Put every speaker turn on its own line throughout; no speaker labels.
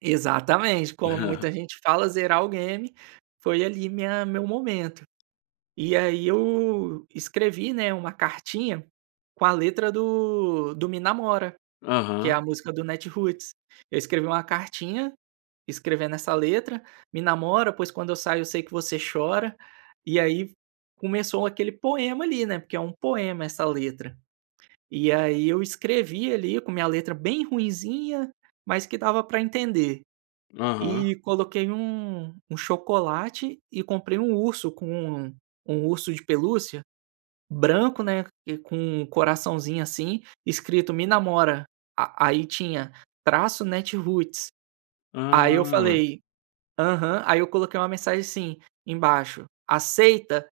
Exatamente, como muita gente fala zerar o game, foi ali minha meu momento, e aí eu escrevi, né, uma cartinha com a letra do do me namora, que é
Aham.
a música do Natiruts, eu escrevi uma cartinha, escrevendo essa letra, "Me namora pois quando eu saio eu sei que você chora". E aí começou aquele poema ali, né, porque é um poema essa letra, e aí eu escrevi ali com minha letra bem ruinzinha, mas que dava para entender,
Aham.
e coloquei um um chocolate e comprei um urso com um um urso de pelúcia, branco, né, e com coraçãozinho assim escrito: "Me namora", a aí tinha traço Natiruts. Aí eu
Ah.
falei aham, aí eu coloquei uma mensagem assim embaixo: "Aceita?"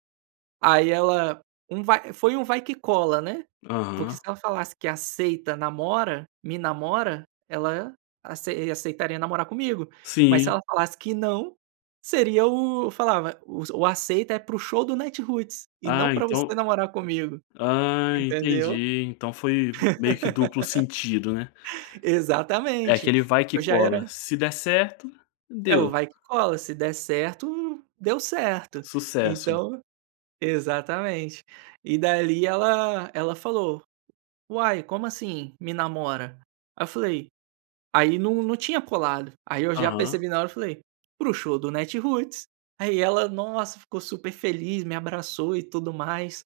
Aí ela um vai foi um vai que cola, né, porque
Aham.
se ela falasse que aceita namora, me namora, ela acei aceitaria namorar comigo, mas se
Sim.
ela falasse que não, seria o falava, o aceita é para o show do Natiruts e não
Ah
para você
então
namorar comigo,
ah
entendeu?
entendi, então foi meio que duplo sentido né. É
Exatamente,
aquele vai que
eu já
cola,
era
se der certo,
É o
deu.
vai que cola se der certo, deu certo,
Sucesso.
então Exatamente, e dali ela ela falou: "Uai como assim, me namora?" Aí eu falei, aí não não tinha colado, aí eu já
Aham.
percebi na hora eu falei: "Para o show do Natiruts", aí ela, nossa, ficou super feliz, me abraçou e tudo mais,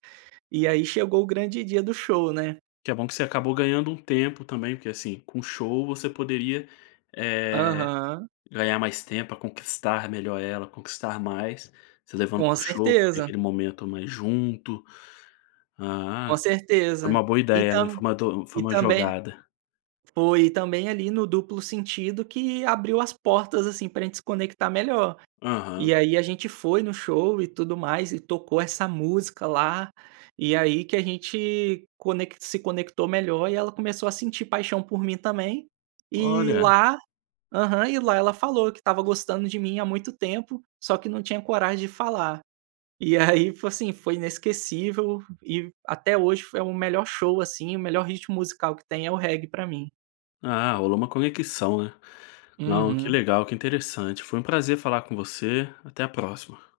e aí chegou o grande dia do show, né.
Que é bom que você acabou ganhando um tempo também, porque, assim, com show você poderia, eh,
Aham.
ganhar mais tempo pra conquistar melhor ela, conquistar mais, você levando
Com
para o show para ter
certeza.
aquele momento mais junto. Ah,
Com
é uma
certeza,
boa
e
ideia, né,
tam
foi uma do foi uma foi
e
uma
também
jogada.
Foi, e também ali no duplo sentido que abriu as portas assim para gente se conectar melhor.
Aham.
E aí a gente foi no show e tudo mais e tocou essa música lá, e aí que a gente conec se conectou melhor e ela começou a sentir paixão por mim também, e
Olha.
lá aham, e lá ela falou que estava gostando de mim há muito tempo, só que não tinha coragem de falar, e aí foi, assim, foi inesquecível, e até hoje foi o melhor show, assim, o melhor ritmo musical que tem é o reggae para mim.
Ah, rolou uma conexão, né. Não, que
Uhum.
legal, que interessante, foi um prazer falar com você, até a próxima.